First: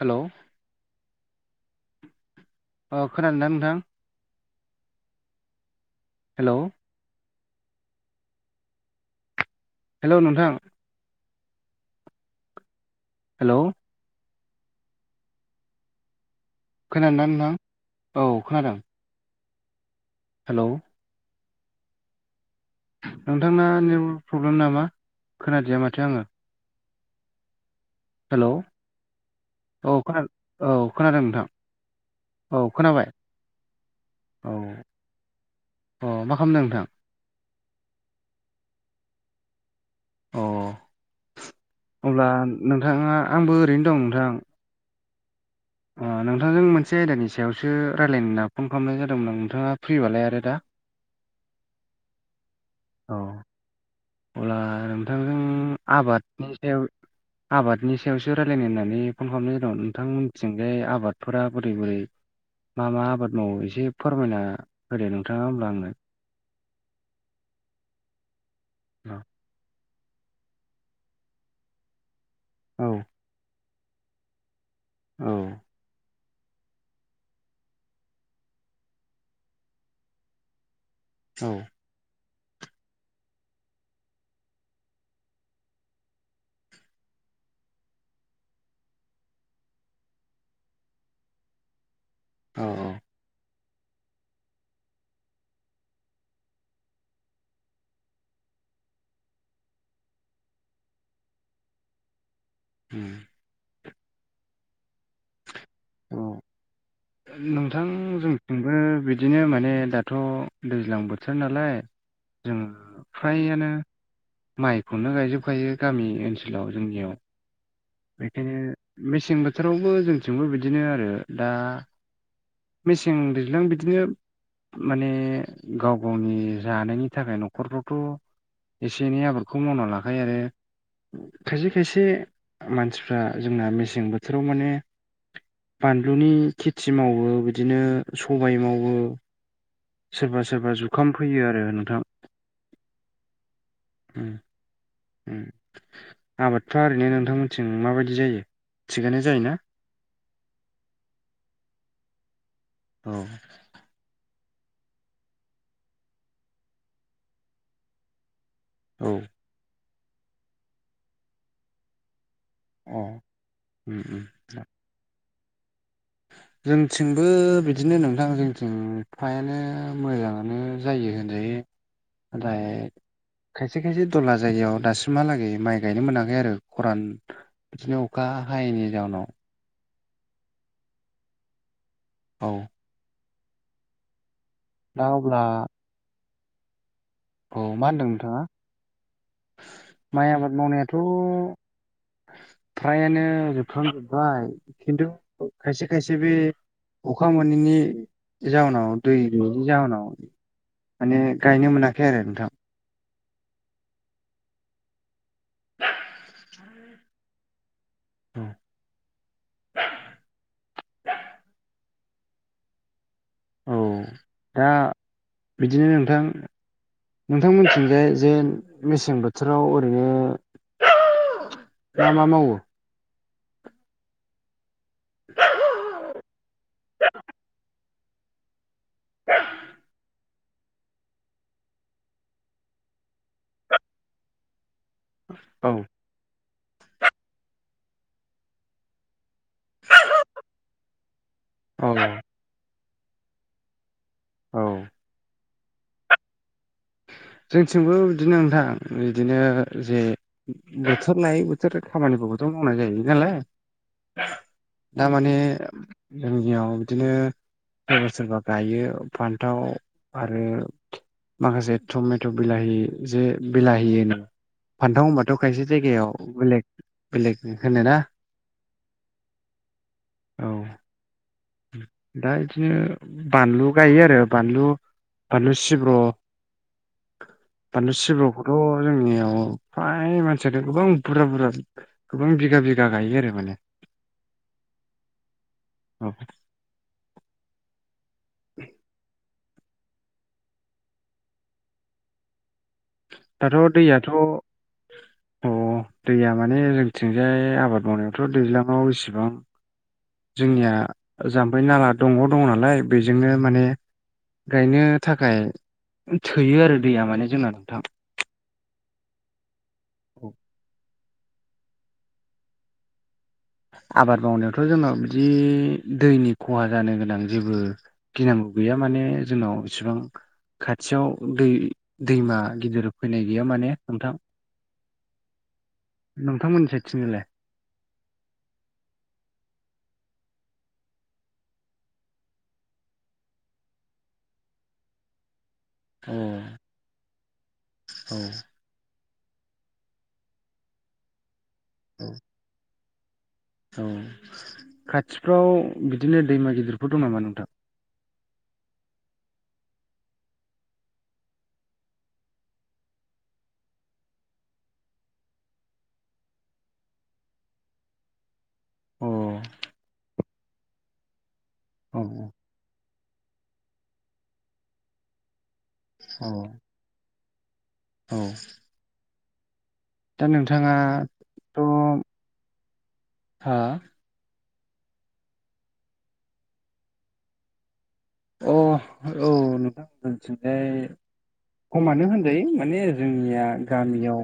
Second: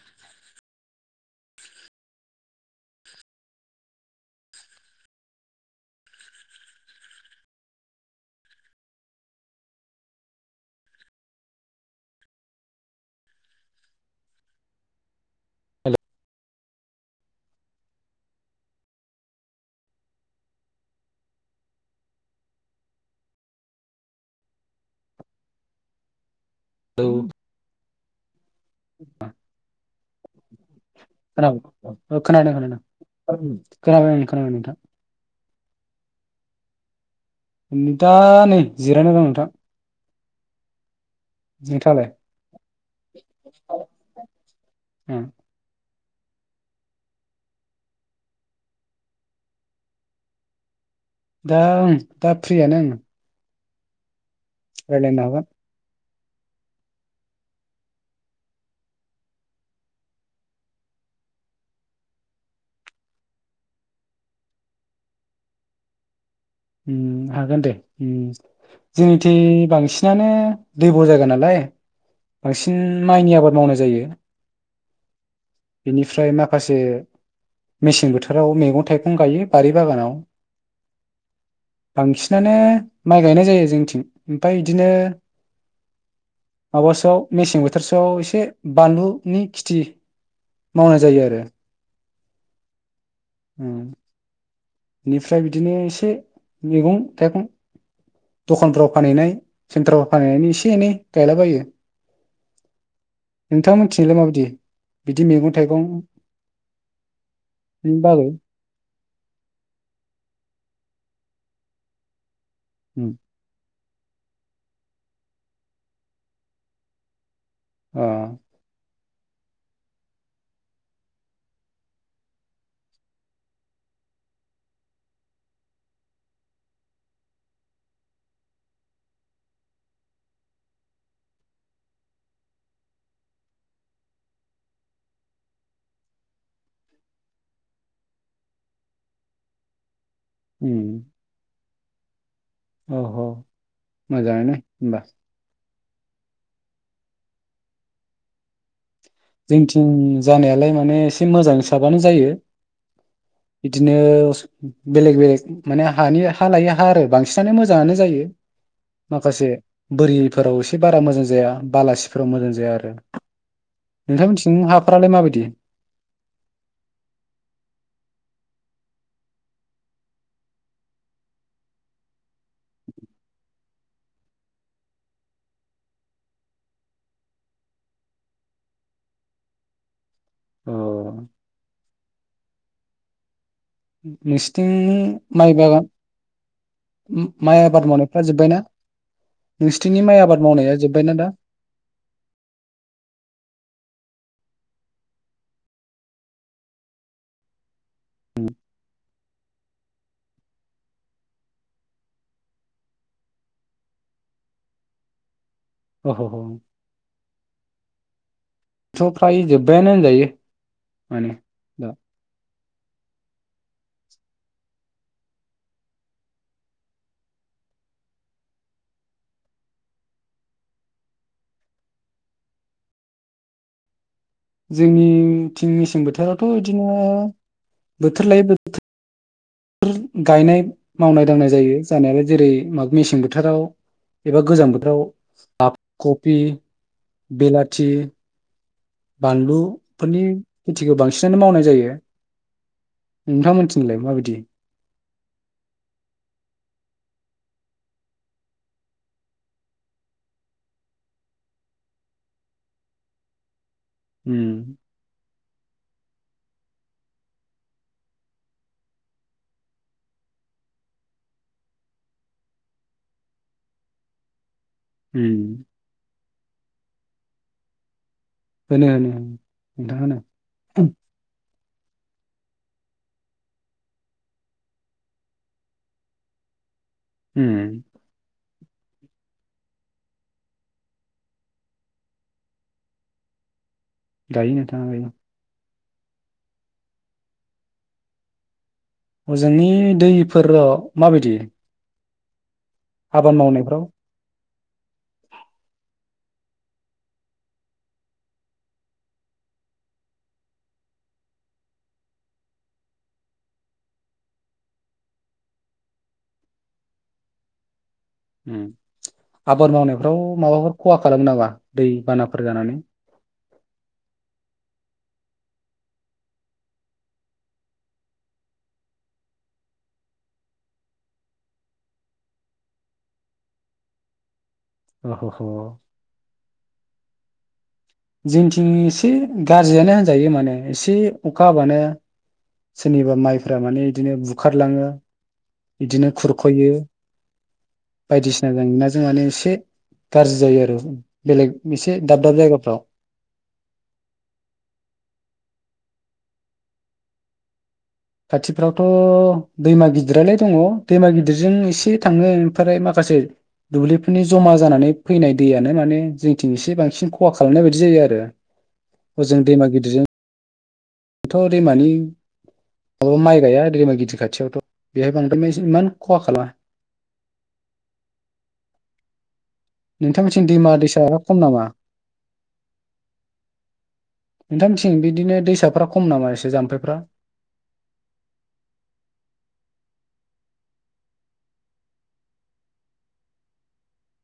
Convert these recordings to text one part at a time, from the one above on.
Hello अ खोनादों ना नोंथां हेल' हेलौ नोंथां हेलौ हेलौ खोनादों ना‌ नोंथां औ खोनादों हेलौ नोंथांना नेटवारक प्रब्लेम नामा खोनादिया माथो आङो औ हेलौ औ खोना औ खोनादों नोंथां औ खोनाबाय ओं खोनाबाय ओं खोनाबाय औ नोंथां अ मा खालामदों नोंथां उम दा नै जिरायना दं नोंथां अ नोंथाङालाय अब्ला नोंथाङा आंबो ओरैनो दं नोंथां [inaudible] ओ नोंथांजों मोनसे आयदानि सायावसो रायलायनो होनना फन खालामनाय जादोंमोन आं नोंथाङा फ्रिबालाय आरो दा ओं दा फ्रियानो आं अ अब्ला रायज्लायनो नोंथांजों हागोन आबादनि सायाव आबादनि सायावसो रायलायनो होननानै फन खालामनाय जादों नोंथां मोनथिंजाय आबादफोरा बोरै बोरै मा मा आबाद मावो एसे फोरमायना होदो नोंथाङा होनब्ला आंनो उम हागोन दे उम जोंनिथिं बांसिन सिनानो दैब' जायगा नालाय बांसिन औ माइनि आबाद मावनाय जायो औ निफ फ्राय माखासे मेसें बोथोराव मैगं थाइगं गायो बारि बागानाव औ बांसिनानो माइ गायनाय जायो जोंनिथिं ओमफाय बिदिनो माबासोआव मेसें बोथोरसोआव एसे बानलुनि खेथि मावनाय जायो आरो औ उम निफ्राय बिदिनो एसे मैगं थाइगं दखानफ्राव फानहैनाय सेन्टारफ्राव फानहैनायनि एसे एनै गायला बायो [inaudible] नोंथां मोनथिनायलाय माबायदि बिदि मैगं थाइगं अ नोंथां [unintelligible] बागै जोंबो बिदिनो माने दाथ' दैज्लां बोथोर नालाय जों ओ [inaudible] फ्रायानो माइखौनो गायजोब खायो गामि ओनसोलाव जोंनियाव अ बेखायनो मेसें बोथोरावबो जोंथिंबो बिदिनो आरो दा मेसें दैज्लां बिदिनो माने गाव गावनि जानायनि थाखाय न'खरफ्रावथ' एसे एनै आबादखौ मावना लाखायो आरो खायसे खायसे मानसिफ्रा जोंना मेसें बोथोराव माने बानलुनि खेथि मावो बिदिनो सबाय मावो सोरबा सोरबा जुखाम फैयो आरो नोंथां। औ मोजाङानो होमबा आबादफ्रा ओरैनो नोंथां थिं माबायदि जायो थिगानो जायोना जोंथिं जानायालाय माने एसे मोजां साबानो जायो। औ। बिदिनो बेलेग बेलेग माने हानि हा लायो हा आरो बांसिनानो मोजाङानो जायो। औ माखासे बोरिफोराव एसे बारा मोजां जाया बालासिफोराव मोजां जाया आरो। अ उम उम नोंथां मोनथिं हाफ्रालाय माबायदि जोंथिंबो बिदिनो नोंथां जोंथिं फ्रायानो मोजाङानो जायो होनजायो ओमफ्राय खायसे खायसे दला जायगायाव दासिमहालागै माइ गायनो मोनाखै आरो खरान बिदिनो अखा हायैनि जाउनाव अ औ नोंसिथिं दा अब्ला माइ बागान औ माइ आबाद मा होनदों मावनायफ्रा नोंथाङा जोब्बायना नोंसथिनि माइ आबाद मावनाया जोब्बायना दा फ्रायानो जोबफ्राम जोब्बाय खिन्थु खायसे खायसे बे अखा मोनैनि जाहनाव दैनि गैयिनि जाउनाव माने गायनो मोनाखै आरो नोंथां द [inaudible] अ ह ह। [inaudible] थ' फ्राय जोब्बायानो होनजायो माने दा औ दा बिदिनो नोंथां नोंथांमोनथिंजाय जे मेसें बोथोराव ओरैनो मा मा मावो जोंनि थिं मेसें बोथोरावथ' बिदिनो बोथोर लायै बोथोर द [inaudible] बेफोर गायनाय मावनाय दांनाय जायो जानायालाय जेरै मा मेसें बोथोराव एबा गोजां बोथोराव औ हाफ कफि बेलाथि बानलु फोरनि खेथिखौ बांसिनानो मावनाय औ जायो नोंथां मोनथिलाय माबायदि औ जोंथिंबो बिदिनो नोंथां बिदिनो जे बोथोर लायै बोथोर खामानिबोथ' मावनाय जायो नालाय उम दामाने जोंनियाव बिदिनो सोरबा सोरबा गायो फान्थाव आरो माखासे टमेट' बिलाहि जे बिलाहिहोनो फान्थाव उम होनबाथ' खायसे जायगायाव बेलेग बेलेग होनो ना होनो होनो नोंथां होनो औ दा बिदिनो बानलु गायो आरो बानलु बानलु सिब्र' उम बानलु सिब्र'खौथ' जोंनियाव फ्राय मानसियाथ' गोबां बुरजा बुरजा गोबां बिगा बिगा गायो आरो माने। गायो नोंथाङा गायो। औ हजोंनि दैफोर माबायदि? आबाद दाथ' मावनायफ्राव दैयाथ' अ दैया माने जोंथिंजाय आबाद मावनायावथ' दैज्लाङाव बेसिबां जोंनिया जाम्फै नाला दग दंङ नालाय बेजोंनो माने गायनो थाखाय थोयो आरो दैया माने जोंना नोंथां आबाद मावनायफ्राव माबाफोर खहा खालाम नामा दैबानाफोर जानानै आबाद मावनायावथ' जोंहा बिदि दैनि खहा जानो गोनां जेबो गिनांगौ गैया माने जोंनाव इसिबां खाथियाव दै दैमा गिदिर फैनाय गैया माने नोंथां अ ह ह नोंथांमोननि साय थिंलाय जोंनिथिं एसे गाज्रियानो होनजायो माने एसे अखा हाबानो सोरनिबा माइफोरा माने बिदिनो बुखारलाङो बिदिनो अ खुरख'यो औ बायदिसिना जेंना जों माने एसे गाज्रि जायो आरो बेलेग एसे औ दाब दाब जायगाफ्राव औ खाथिफ्राव बिदिनो दैमा गिदिरफोर दं नामा नोंथां खाथिफ्रावथ' दैमा गिदिरालाय दङ दैमा गिदिरजों एसे थाङो ओमफ्राय माखासे दुब्लिफोरनि जमा जानानै फैनाय दैयानो माने जोंथिं एसे बांसिन खहा खालामनाय बायदि जायो आरो अ हजों दैमा गिदिरजों थ' दैमानि औ माब्लाबा माइ गाया दैमा गिदिर खाथियावथ' बेहाय बांद्राय मान होन खहा औ खालाम औ दा नोंथांमोनथिनि दैमा नोंथाङाथ' दैसाफ्रा खम नामा [inaudible] हा नोंथांमोननिथिं बिदिनो दैसाफ्रा खम नामा एसे जाम्फैफ्रा अ औ नोंथांमोन मोनथिंलाय खमानो होनयो माने जोंनिया गामियाव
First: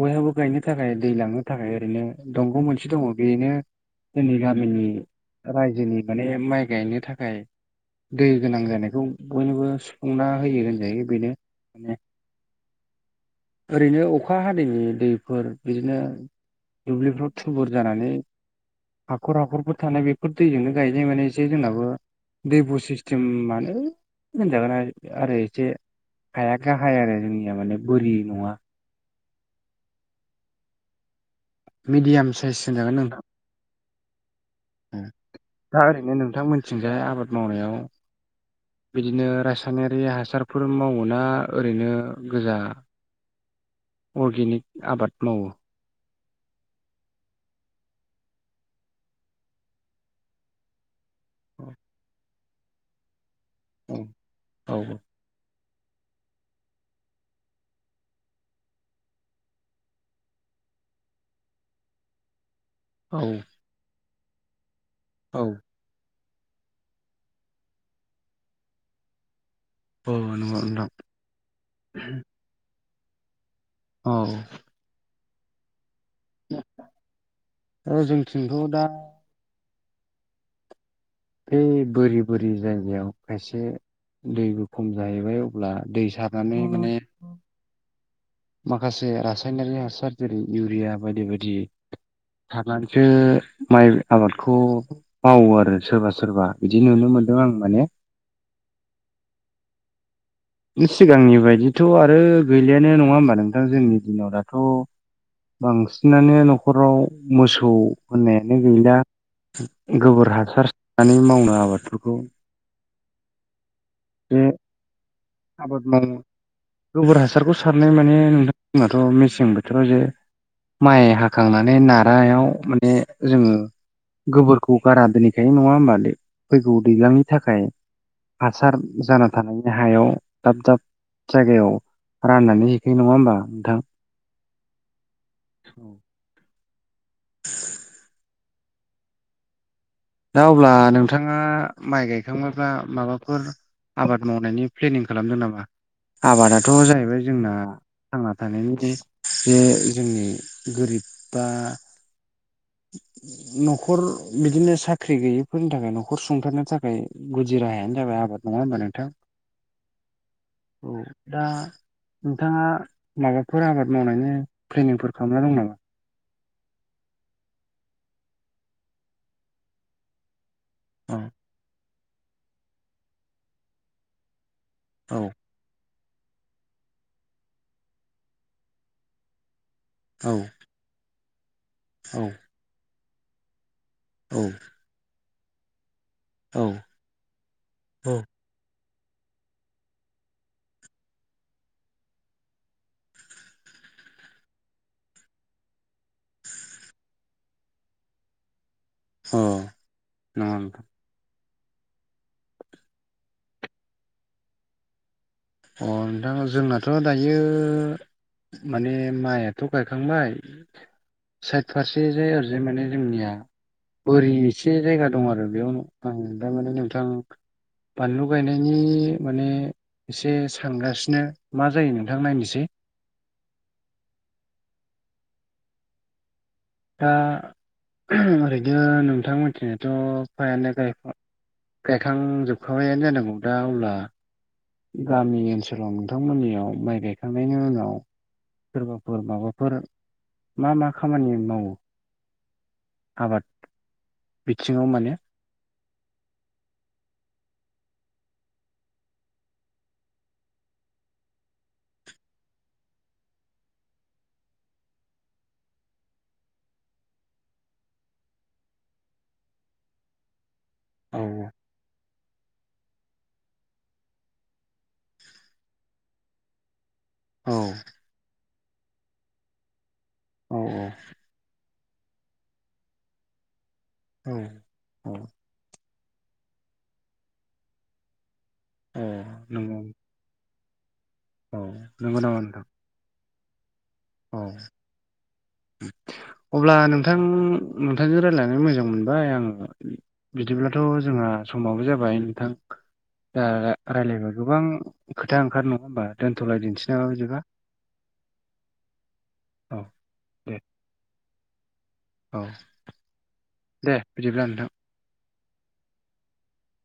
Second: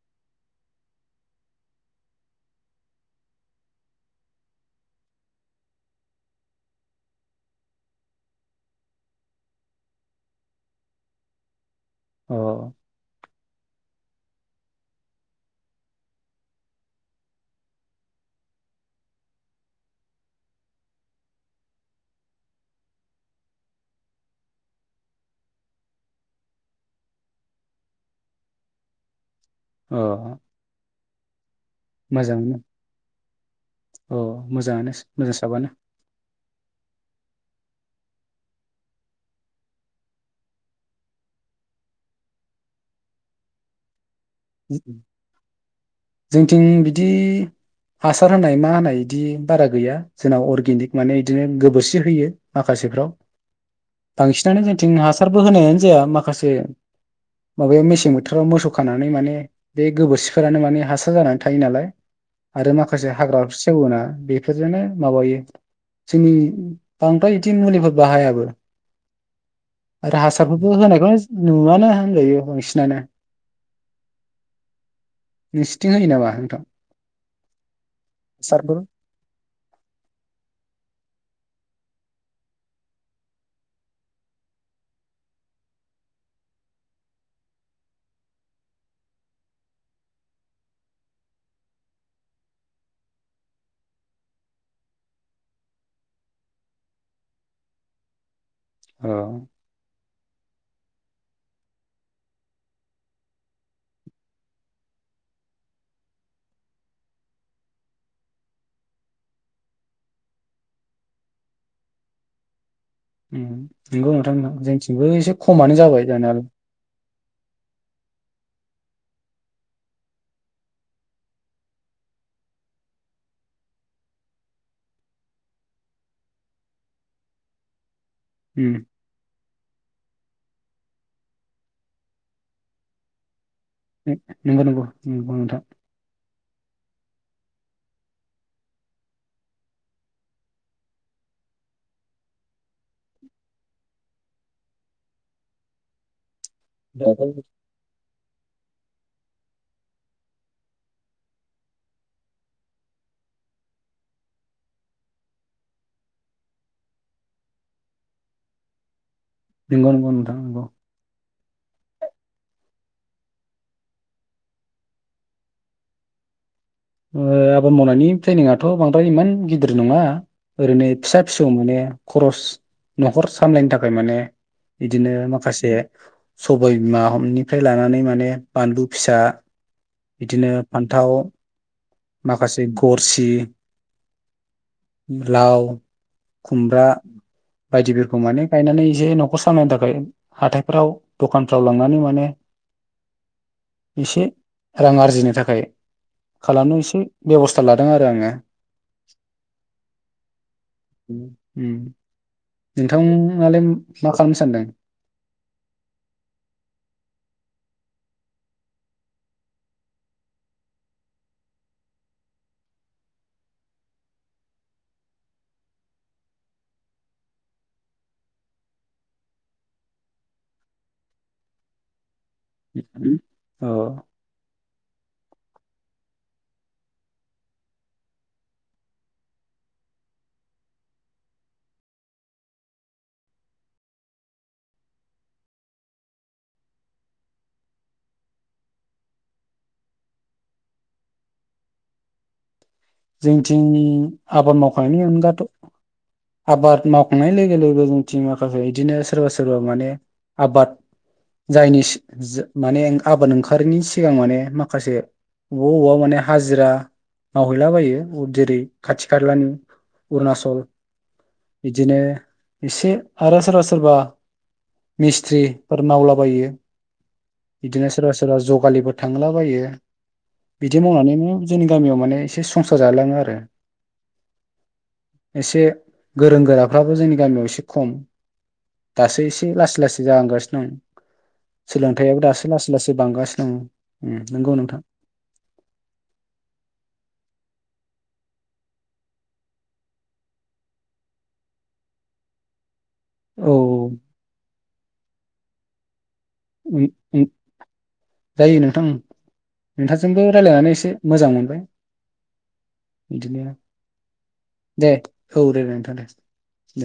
बयहाबो गायनो थाखाय दै लांनो थाखाय ओरैनो दंग' मोनसे दंङ बेनो जोंनि गामिनि रायजोनि माने माइ गायनो थाखाय दै गोनां जानायखौ बयनोबो सुफुंना होयो होनजायो बेनो माने औ ओरैनो अखा हादैनि दैफोर बिदिनो दुब्लिफ्राव थुबुर जानानै हाखर हाखरफोर थानाय बेफोर दैजोंनो गायनाय माने एसे जोंनाबो दै बु सिस्टेमानो होनजागोन आरो आरो एसे हाया गाहाय आरो जोंनिया माने बोरि नङा अ मिडियाम साइस होन जागोन नोंथां औ मोजां दा साबानो ओरैनो नोंथां मोनथिंजाय आबाद मावनायाव बिदिनो रासायनारि हासारफोर मावोना ओरैनो गोजा [inaudible] अर्गेनिक आबाद मावो जोंथिं बिदि हासार होनाय मा होनाय दि बारा गैया जोंनाव अर्गेनिक माने बिदिनो औ गोबोरसि होयो माखासेफ्राव बांसिनानो औ जोंथिं हासारबो होनायानो जाया माखासे माबाया मेसें बोथोराव मोसौ खानानै माने बे गोबोरसिफोरानो माने हासार जानानै थायो नालाय आरो माखासे औ हाग्रा सेवहोना बेफोरजोंनो माबायो औ जोंनि बांद्राय बिदि मुलिबो बाहायाबो औ आरो नंगौ हासारफोरबो नोंथां होनायबो नुवानो होनजायो बांसिनानो औ नोंसिथिं होयो नामा नोंथां र जोंथिंथ' हासारफोर दा बै बोरि बोरि जायगायाव खायसे दैबो खम जाहैबाय अब्ला दै सारनानै माने माखासे रासायनारि हासार जेरै इउरिया बायदि बायदि सारनानैसो माइ आबादखौ मावो आरो सोरबा सोरबा बिदि नुनो मोनदों आं माने औ [unintelligible] सिगांनि बायदिथ' आरो गैलियानो नङा होमबा नोंथां जोंनि दिनाव दाथ' बांसिनानो न'खराव मोसौ होननायानो गैला गोबोर हासार नै मावनो आबादफोरखौ उम नंगौ बे नोंथांमोना जोंथिंबो एसे खमानो आबाद जाबाय मावो जानायालाय गोबोर हासारखौ सारनाय माने नोंथांमोनथ' मेसें बोथोर जे माइ हाखांनानै नारायाव माने जोङो गोबोरखौ गारा दोनैखायो नङा होमबा आदै फैगौ दैजलांनि थाखाय उम हासार जाना थानायनि हायाव दाब दाब जायगायाव राननानै हैखायो नङा होमबा नोंथां नंगौ नंगौ नंगौ नोंथां। औ [unintelligible] दा अब्ला नोंथाङा माइ गायखां ङोब्ला माबाफोर आबाद मावनायनि प्लेनिं खालामदों नामा? आबादाथ' जाहैबाय जोंना थांना थानायनि जे जे जोंनि गोरिब फ्रा न'खर बिदिनो सा ख्रि गैयिफोरनि थाखाय न'खर सुंथारनो थाखाय गुदि राहायानो जाबाय आबाद नङा होनबा नोंथां? नंगौ नंगौ नोंथां नंगौ। औ दा नोंथाङा माबाफोर आबाद मावनायनि प्लेनिंफोर खालामना दं नामा? ओ आबाद मावनायनि प्लेनिंआथ' बांद्राय इमान गिदिर नङा ओरैनो औ फिसा फिसौ माने खरस न'खर सामलायनो थाखाय माने बिदिनो औ माखासे सबाय बिमानिफ्राय लानानै माने बानलु फिसा बिदिनो औ फान्थाव माखासे गरसि [inaudible] लाव, औ खुमब्रा औ बायदिफोरखौ माने गायनानै जे न'खर सामनो थाखाय हाथायफ्राव दखानफ्राव लांनानै माने एसे रां आरजिनो थाखाय खालामनो एसे [unintelligible] बेब'स्था लादों आरो आङो। औ नंगौ नोंथां। नोंथांआलाय मा खालामनो सानदों? अ नोंथां जोंनाथ' दायो माने माइयाथ' गायखांबाय साइद फारसे जायो ओरैजाय माने जोंनिया बोरि एसे जायगा दं आरो बेयावनो आं थारमाने नोंथां बानलु गायनायनि माने एसे सानगासिनो मा जायो नोंथां नायनोसै। [unintelligible] औ दा ओरैनो नोंथां मोनथिंजायथ' फ्रायानो गाय गायखांजोबखांबायानो जानांगौ दा अब्ला गामि ओनसोलाव नोंथांमोननियाव माइ गायखांनायनि उनाव सोरबाफोर माबाफोर मा मा खामानि मावो आबाद जोंथिं आबाद बिथिङाव मावखांनायनि माने अनगाथ' आबाद मावखांनाय लोगो लोगो जोंथि माखासे बिदिनो सोरबा सोरबा माने आबाद जायनि माने आबाद ओंखारिनि सिगां माने माखासे बबावबा अबावबा माने हाजिरा हैलाबायो जेरै खाथि खालानि अरुणाचल औ बिदिनो एसे आरो सोरबा सोरबा मिस्ट्रिफोर मावलाबायो। औ बिदिनो सोरबा सोरबा जगालिबो थांलाबायो बिदि मावनानैनो जोंनि गामियाव माने एसे संसार जालाङो आरो उम एसे गोरों गोराफ्राबो जोंनि गामियाव एसे खम औ दासो एसे नंगौ लासै लासै जालांगासिनो दं औ नंगौ सोलोंथाइयाबो नामा दासो नोंथां लासै लासै बांगासिनो दं। उम नंगौ नोंथां औ [unintelligible] अब्ला नोंथां नोंथांजों रायज्लायनानै मोजां मोनबाय आङो। बिदिब्लाथ' जोंहा समाबो जाबाय नोंथां। दा औ रायज्लायबा गोबां खोथा ओंखारो नङा होमबा उम दोनथ'लायदिसै उम बिदिबा जायो नोंथां औ ओङ नोंथांजोंबो दे रायजलायनानै एसे मोजां मोनबाय। औ बिदिनो- दे बिदिब्ला नोंथां! दे औ दे दे नोंथां दे! दे